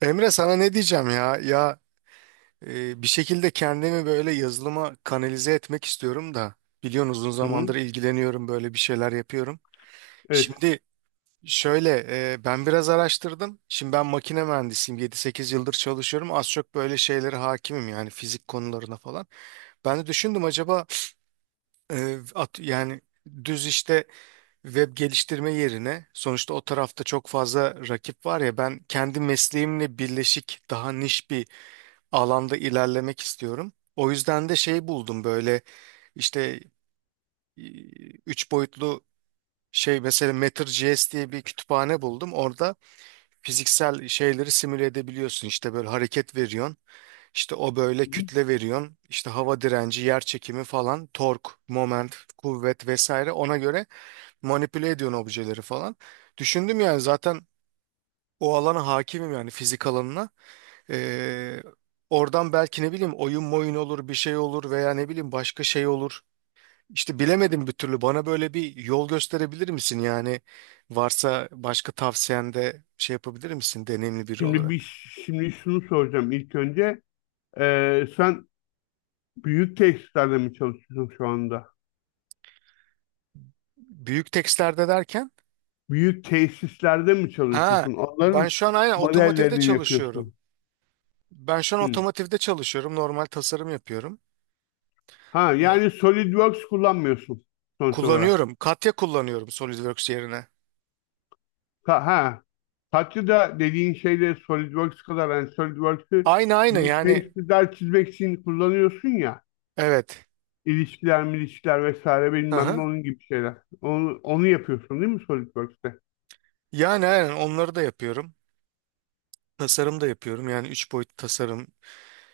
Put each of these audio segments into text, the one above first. Emre sana ne diyeceğim ya? Bir şekilde kendimi böyle yazılıma kanalize etmek istiyorum da biliyorsun uzun Hı hı. zamandır ilgileniyorum böyle bir şeyler yapıyorum. Evet. Şimdi şöyle, ben biraz araştırdım. Şimdi ben makine mühendisiyim, 7-8 yıldır çalışıyorum. Az çok böyle şeylere hakimim, yani fizik konularına falan. Ben de düşündüm, acaba yani düz işte web geliştirme yerine, sonuçta o tarafta çok fazla rakip var ya, ben kendi mesleğimle birleşik daha niş bir alanda ilerlemek istiyorum. O yüzden de şey buldum, böyle işte e, üç boyutlu şey mesela. Matter.js diye bir kütüphane buldum. Orada fiziksel şeyleri simüle edebiliyorsun. İşte böyle hareket veriyorsun. İşte o böyle kütle veriyorsun. İşte hava direnci, yer çekimi falan, tork, moment, kuvvet vesaire, ona göre manipüle ediyorsun objeleri falan. Düşündüm yani, zaten o alana hakimim yani, fizik alanına. Ee, Oradan belki ne bileyim oyun moyun olur, bir şey olur veya ne bileyim başka şey olur. İşte bilemedim bir türlü. Bana böyle bir yol gösterebilir misin? Yani varsa başka tavsiyende şey yapabilir misin, deneyimli biri Şimdi bir olarak? şimdi şunu soracağım ilk önce. Sen büyük tesislerde mi çalışıyorsun şu anda? Büyük tekstlerde derken? Büyük tesislerde mi Ha, çalışıyorsun? ben Onların şu an aynen otomotivde modellerini mi çalışıyorum. yapıyorsun? Ben şu an Hı. otomotivde çalışıyorum. Normal tasarım yapıyorum. Ha Evet. yani SolidWorks kullanmıyorsun sonuç olarak. Kullanıyorum. Katya kullanıyorum SolidWorks yerine. Ha, ha. Katya'da dediğin şeyle SolidWorks kadar yani SolidWorks'ı Aynı aynı büyük yani, tesisler çizmek için kullanıyorsun ya. evet. İlişkiler, milişkiler vesaire Hı bilmem ne hı. onun gibi şeyler. Onu yapıyorsun değil mi SolidWorks'te? Yani aynen onları da yapıyorum. Tasarım da yapıyorum. Yani üç boyutlu tasarım,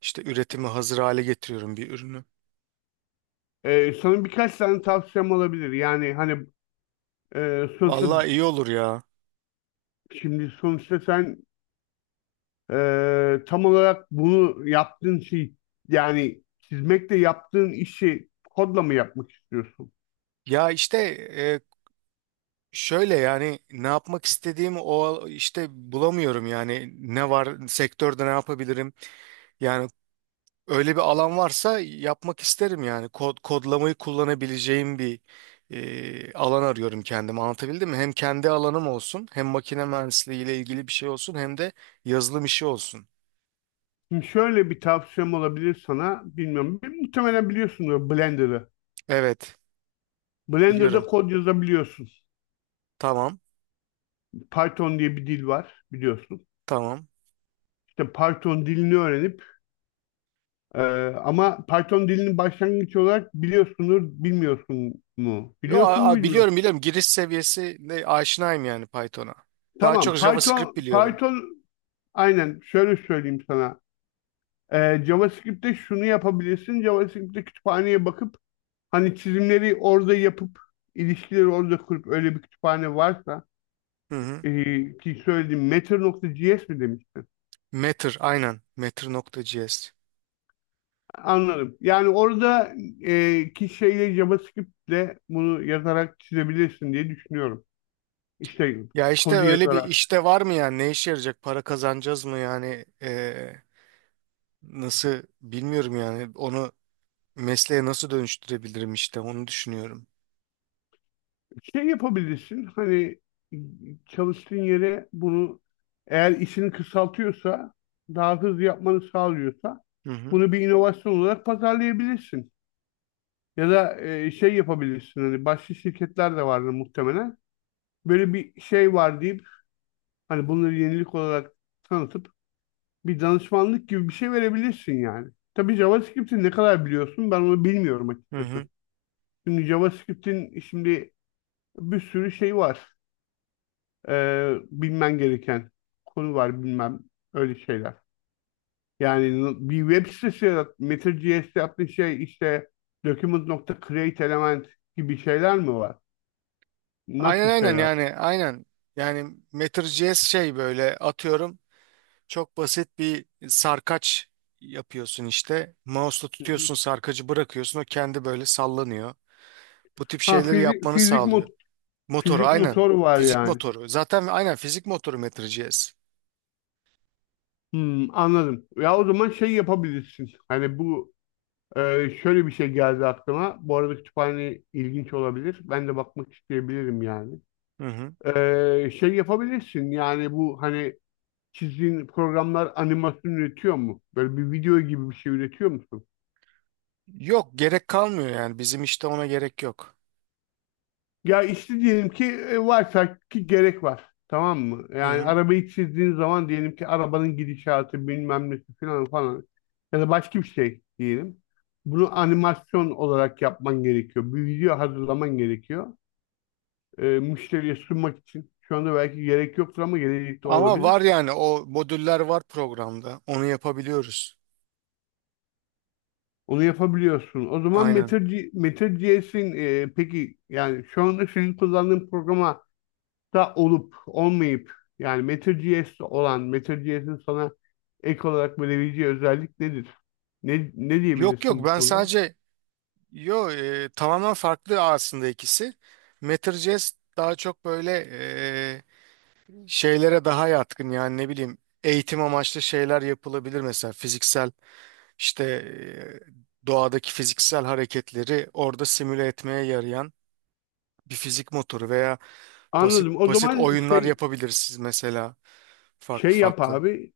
işte üretimi hazır hale getiriyorum bir ürünü. Sana birkaç tane tavsiyem olabilir. Yani hani e, sonuçta Vallahi iyi olur ya. şimdi sonuçta sen tam olarak bunu yaptığın şey yani çizmekle yaptığın işi kodla mı yapmak istiyorsun? Ya işte şöyle yani, ne yapmak istediğimi o işte bulamıyorum yani, ne var sektörde, ne yapabilirim. Yani öyle bir alan varsa yapmak isterim, yani kod kodlamayı kullanabileceğim bir alan arıyorum kendime. Anlatabildim mi? Hem kendi alanım olsun, hem makine mühendisliği ile ilgili bir şey olsun, hem de yazılım işi olsun. Şimdi şöyle bir tavsiyem olabilir sana. Bilmiyorum. Muhtemelen biliyorsunuz Blender'ı. Evet, Blender'da biliyorum. kod yazabiliyorsun. Tamam. Python diye bir dil var biliyorsun. Tamam. İşte Python dilini öğrenip e, ama Python dilini başlangıç olarak biliyorsunuz, bilmiyorsun mu? Yo, Biliyorsun mu bilmiyorsun? biliyorum biliyorum, giriş seviyesi ne aşinayım yani, Python'a. Daha çok Tamam. Python, JavaScript biliyorum. Python aynen şöyle söyleyeyim sana. JavaScript'te şunu yapabilirsin. JavaScript'te kütüphaneye bakıp hani çizimleri orada yapıp ilişkileri orada kurup öyle bir kütüphane varsa Hı hı. Ki söylediğim matter.js mi demiştin? Matter, aynen, Matter.js. Anladım. Yani orada ki şeyle JavaScript'le bunu yazarak çizebilirsin diye düşünüyorum. İşte Ya işte kodu öyle bir yazarak. işte var mı yani, ne işe yarayacak, para kazanacağız mı yani? Nasıl bilmiyorum yani, onu mesleğe nasıl dönüştürebilirim, işte onu düşünüyorum. Şey yapabilirsin hani çalıştığın yere bunu eğer işini kısaltıyorsa daha hızlı yapmanı sağlıyorsa Hı hı. bunu bir inovasyon olarak pazarlayabilirsin. Ya da şey yapabilirsin hani başka şirketler de vardır muhtemelen. Böyle bir şey var deyip hani bunları yenilik olarak tanıtıp bir danışmanlık gibi bir şey verebilirsin yani. Tabii JavaScript'i ne kadar biliyorsun ben onu bilmiyorum Hı hı. açıkçası. Şimdi JavaScript'in şimdi bir sürü şey var bilmen gereken konu var bilmem öyle şeyler. Yani bir web sitesi yarat, Matter.js'te yaptığın şey işte document.create element gibi şeyler mi var? Aynen Nasıl aynen şeyler? yani, aynen, yani Matter.js şey böyle, atıyorum. Çok basit bir sarkaç yapıyorsun işte. Mouse'la Hı hı. tutuyorsun sarkacı, bırakıyorsun, o kendi böyle sallanıyor. Bu tip Ha şeyleri fizik, yapmanı fizik, sağlıyor. mot- Motoru, fizik aynen. motor var Fizik yani. motoru. Zaten aynen fizik motoru MetroGS. Hmm, anladım. Ya o zaman şey yapabilirsin. Hani bu şöyle bir şey geldi aklıma. Bu arada kütüphane ilginç olabilir. Ben de bakmak isteyebilirim yani. Hı hı. Şey yapabilirsin yani bu hani çizdiğin programlar animasyon üretiyor mu? Böyle bir video gibi bir şey üretiyor musun? Yok, gerek kalmıyor yani, bizim işte ona gerek yok. Ya işte diyelim ki varsa ki gerek var. Tamam mı? Hı Yani hı. arabayı çizdiğin zaman diyelim ki arabanın gidişatı bilmem nesi falan falan ya da başka bir şey diyelim. Bunu animasyon olarak yapman gerekiyor. Bir video hazırlaman gerekiyor. Müşteriye sunmak için. Şu anda belki gerek yoktur ama gelecekte Ama var olabilir. yani, o modüller var programda. Onu yapabiliyoruz. Onu yapabiliyorsun. O zaman Aynen. Meteor.js'in peki yani şu anda senin kullandığın programa da olup olmayıp yani Meteor.js'te olan Meteor.js'in sana ek olarak verebileceği özellik nedir? Ne Yok diyebilirsin yok, bu ben konuda? sadece yo, tamamen farklı aslında ikisi. MetroJS daha çok böyle e, şeylere daha yatkın, yani ne bileyim eğitim amaçlı şeyler yapılabilir mesela, fiziksel işte doğadaki fiziksel hareketleri orada simüle etmeye yarayan bir fizik motoru. Veya basit Anladım. O basit zaman oyunlar şey yapabilirsiniz mesela, farklı şey yap farklı. abi.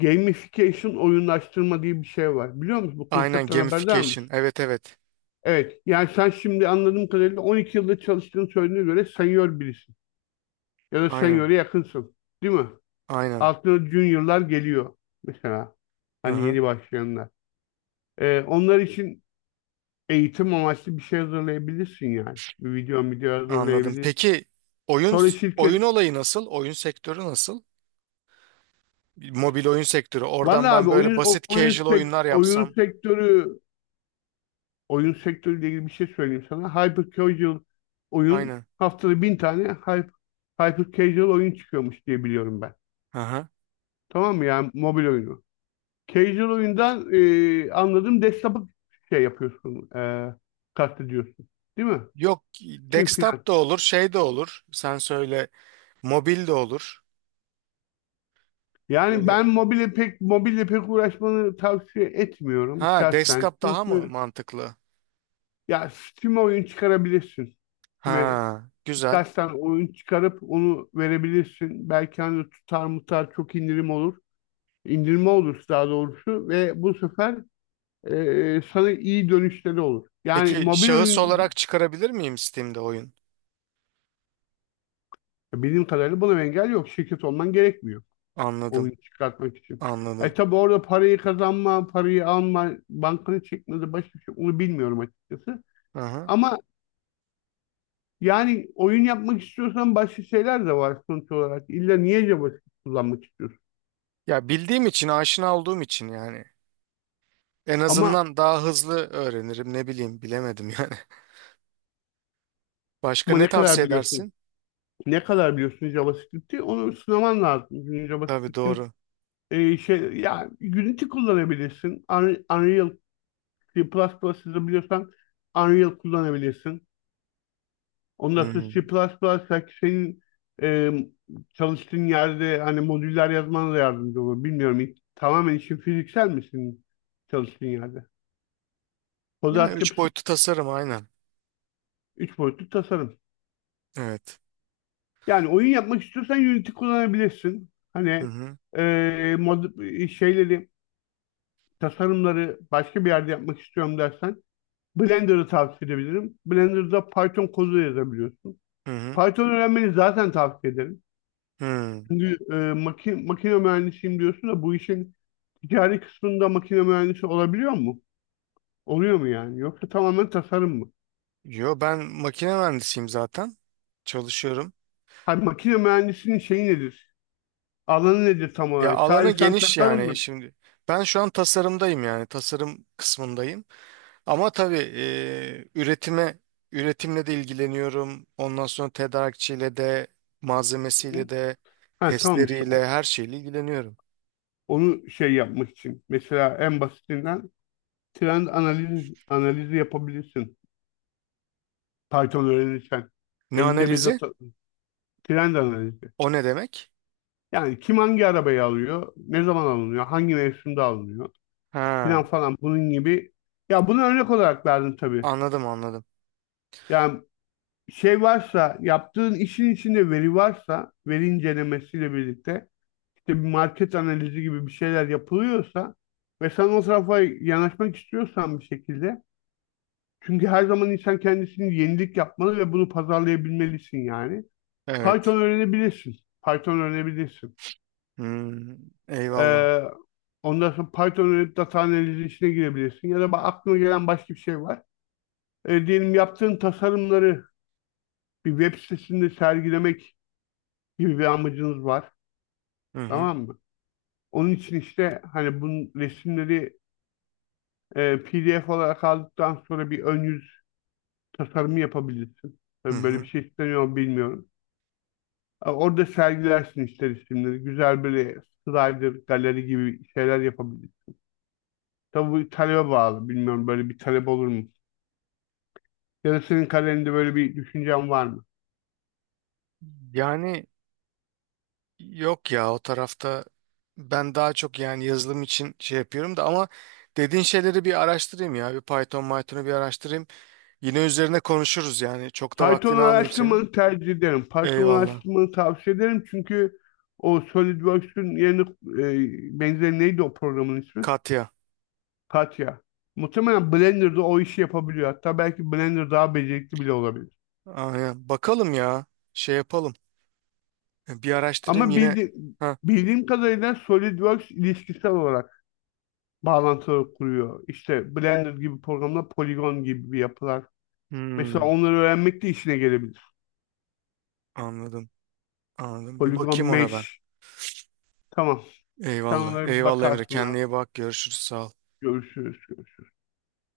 Gamification oyunlaştırma diye bir şey var. Biliyor musun? Bu Aynen, konseptten haberdar gamification. mısın? Evet evet. Evet. Yani sen şimdi anladığım kadarıyla 12 yılda çalıştığını söylediğine göre senior birisin. Ya da Aynen. senior'e yakınsın. Değil mi? Aynen. Artı juniorlar geliyor mesela. Hı Hani hı. yeni başlayanlar. Onlar için eğitim amaçlı bir şey hazırlayabilirsin yani. Bir video Anladım. hazırlayabilirsin. Peki oyun Sonra oyun şirket... olayı nasıl? Oyun sektörü nasıl? Mobil oyun sektörü. Oradan Vallahi ben abi böyle oyun o- basit oyun casual sekt oyunlar oyun yapsam. sektörü oyun sektörüyle ilgili bir şey söyleyeyim sana. Hyper casual oyun Aynen. haftada bin tane hyper casual oyun çıkıyormuş diye biliyorum ben. Hı hı. Tamam mı yani mobil oyunu. Casual oyundan anladığım desktop'ı şey yapıyorsun. Kastediyorsun. Değil mi? Yok, Değil filan. desktop da olur, şey de olur. Sen söyle, mobil de olur. Yani Böyle. ben mobile pek uğraşmanı tavsiye etmiyorum Ha, şahsen. desktop daha mı Çünkü mantıklı? ya Steam'e oyun çıkarabilirsin. Steam'e Ha, güzel. birkaçtan oyun çıkarıp onu verebilirsin. Belki hani tutar mutar çok indirim olur. İndirme olur daha doğrusu ve bu sefer sana iyi dönüşleri olur. Yani Peki mobil şahıs oyun olarak çıkarabilir miyim Steam'de oyun? bildiğim kadarıyla buna engel yok. Şirket olman gerekmiyor Anladım, oyun çıkartmak için. E anladım. tabi orada parayı kazanma, parayı alma, bankanı çekmedi başka bir şey onu bilmiyorum açıkçası. Aha. Ama yani oyun yapmak istiyorsan başka şeyler de var sonuç olarak. İlla niye JavaScript kullanmak istiyorsun? Ya bildiğim için, aşina olduğum için yani. En Ama azından daha hızlı öğrenirim. Ne bileyim, bilemedim yani. Başka ama ne ne kadar tavsiye edersin? biliyorsun? Ne kadar biliyorsun JavaScript'i? Onu sınaman lazım. Çünkü Tabii, JavaScript'in doğru. Şey ya Unity kullanabilirsin. Unreal C++ biliyorsan Unreal kullanabilirsin. Ondan sonra C++ Hmm. belki senin e, çalıştığın yerde hani modüller yazmana da yardımcı olur. Bilmiyorum. Tamamen işin fiziksel misin çalıştığın yerde? Kod Ya üç altyapısı boyutlu tasarım, aynen. 3 boyutlu tasarım. Evet. Yani oyun yapmak istiyorsan Unity kullanabilirsin. Hı Hani hı. Şeyleri, tasarımları başka bir yerde yapmak istiyorum dersen Blender'ı tavsiye edebilirim. Blender'da Python kodu yazabiliyorsun. Hı hı. Python öğrenmeni zaten tavsiye ederim. Hı. Şimdi makine mühendisiyim diyorsun da bu işin ticari kısmında makine mühendisi olabiliyor mu? Oluyor mu yani? Yoksa tamamen tasarım mı? Yo, ben makine mühendisiyim zaten. Çalışıyorum. Hayır, makine mühendisinin şeyi nedir? Alanı nedir tam Ya olarak? alanı Sadece sen geniş tasarım mı? yani, şimdi. Ben şu an tasarımdayım, yani tasarım kısmındayım. Ama tabii e, üretime üretimle de ilgileniyorum. Ondan sonra tedarikçiyle de, malzemesiyle de, Ha tamam işte o- testleriyle, her şeyle ilgileniyorum. onu şey yapmak için. Mesela en basitinden trend analizi yapabilirsin. Python öğrenirsen. Ne Elinde bir analizi? data trend analizi. O ne demek? Yani kim hangi arabayı alıyor? Ne zaman alınıyor? Hangi mevsimde alınıyor? Ha, Filan falan bunun gibi. Ya bunu örnek olarak verdim tabii. anladım anladım. Yani şey varsa yaptığın işin içinde veri varsa veri incelemesiyle birlikte işte bir market analizi gibi bir şeyler yapılıyorsa ve sen o tarafa yanaşmak istiyorsan bir şekilde çünkü her zaman insan kendisini yenilik yapmalı ve bunu pazarlayabilmelisin yani. Evet. Python öğrenebilirsin. Python öğrenebilirsin. Hmm, eyvallah. Ee, ondan sonra Python öğrenip data analizi işine girebilirsin. Ya da aklına gelen başka bir şey var. Diyelim yaptığın tasarımları bir web sitesinde sergilemek gibi bir amacınız var. Hı hı. Tamam mı? Onun için işte hani bunun resimleri PDF olarak aldıktan sonra bir ön yüz tasarımı yapabilirsin. Hı Tabii böyle bir hı. şey isteniyor mu bilmiyorum. Orada sergilersin işte resimleri. Güzel böyle slider, galeri gibi şeyler yapabilirsin. Tabii bu talebe bağlı. Bilmiyorum böyle bir talep olur mu? Ya da senin kalende böyle bir düşüncen var mı? Yani, yok ya, o tarafta ben daha çok yani yazılım için şey yapıyorum da ama dediğin şeyleri bir araştırayım ya. Bir Python'u bir araştırayım. Yine üzerine konuşuruz yani. Çok da Python vaktini almayayım senin. araştırmanı tercih ederim. Python Eyvallah. araştırmanı tavsiye ederim çünkü o SolidWorks'ün yeni benzeri neydi o programın ismi? Katya. Katya. Muhtemelen Blender'da o işi yapabiliyor. Hatta belki Blender daha becerikli bile olabilir. Aynen. Bakalım ya. Şey yapalım. Bir araştırayım Ama yine. bildi, Ha. bildiğim kadarıyla SolidWorks ilişkisel olarak bağlantıları kuruyor. İşte Blender gibi programlar, Polygon gibi bir yapılar. Mesela Hmm, onları öğrenmek de işine gelebilir. anladım. Anladım. Bir Polygon bakayım ona ben. Mesh. Tamam. Sen Eyvallah. onlara bir Eyvallah Emre. bakarsın Kendine abi. iyi bak. Görüşürüz. Sağ ol. Görüşürüz. Görüşürüz.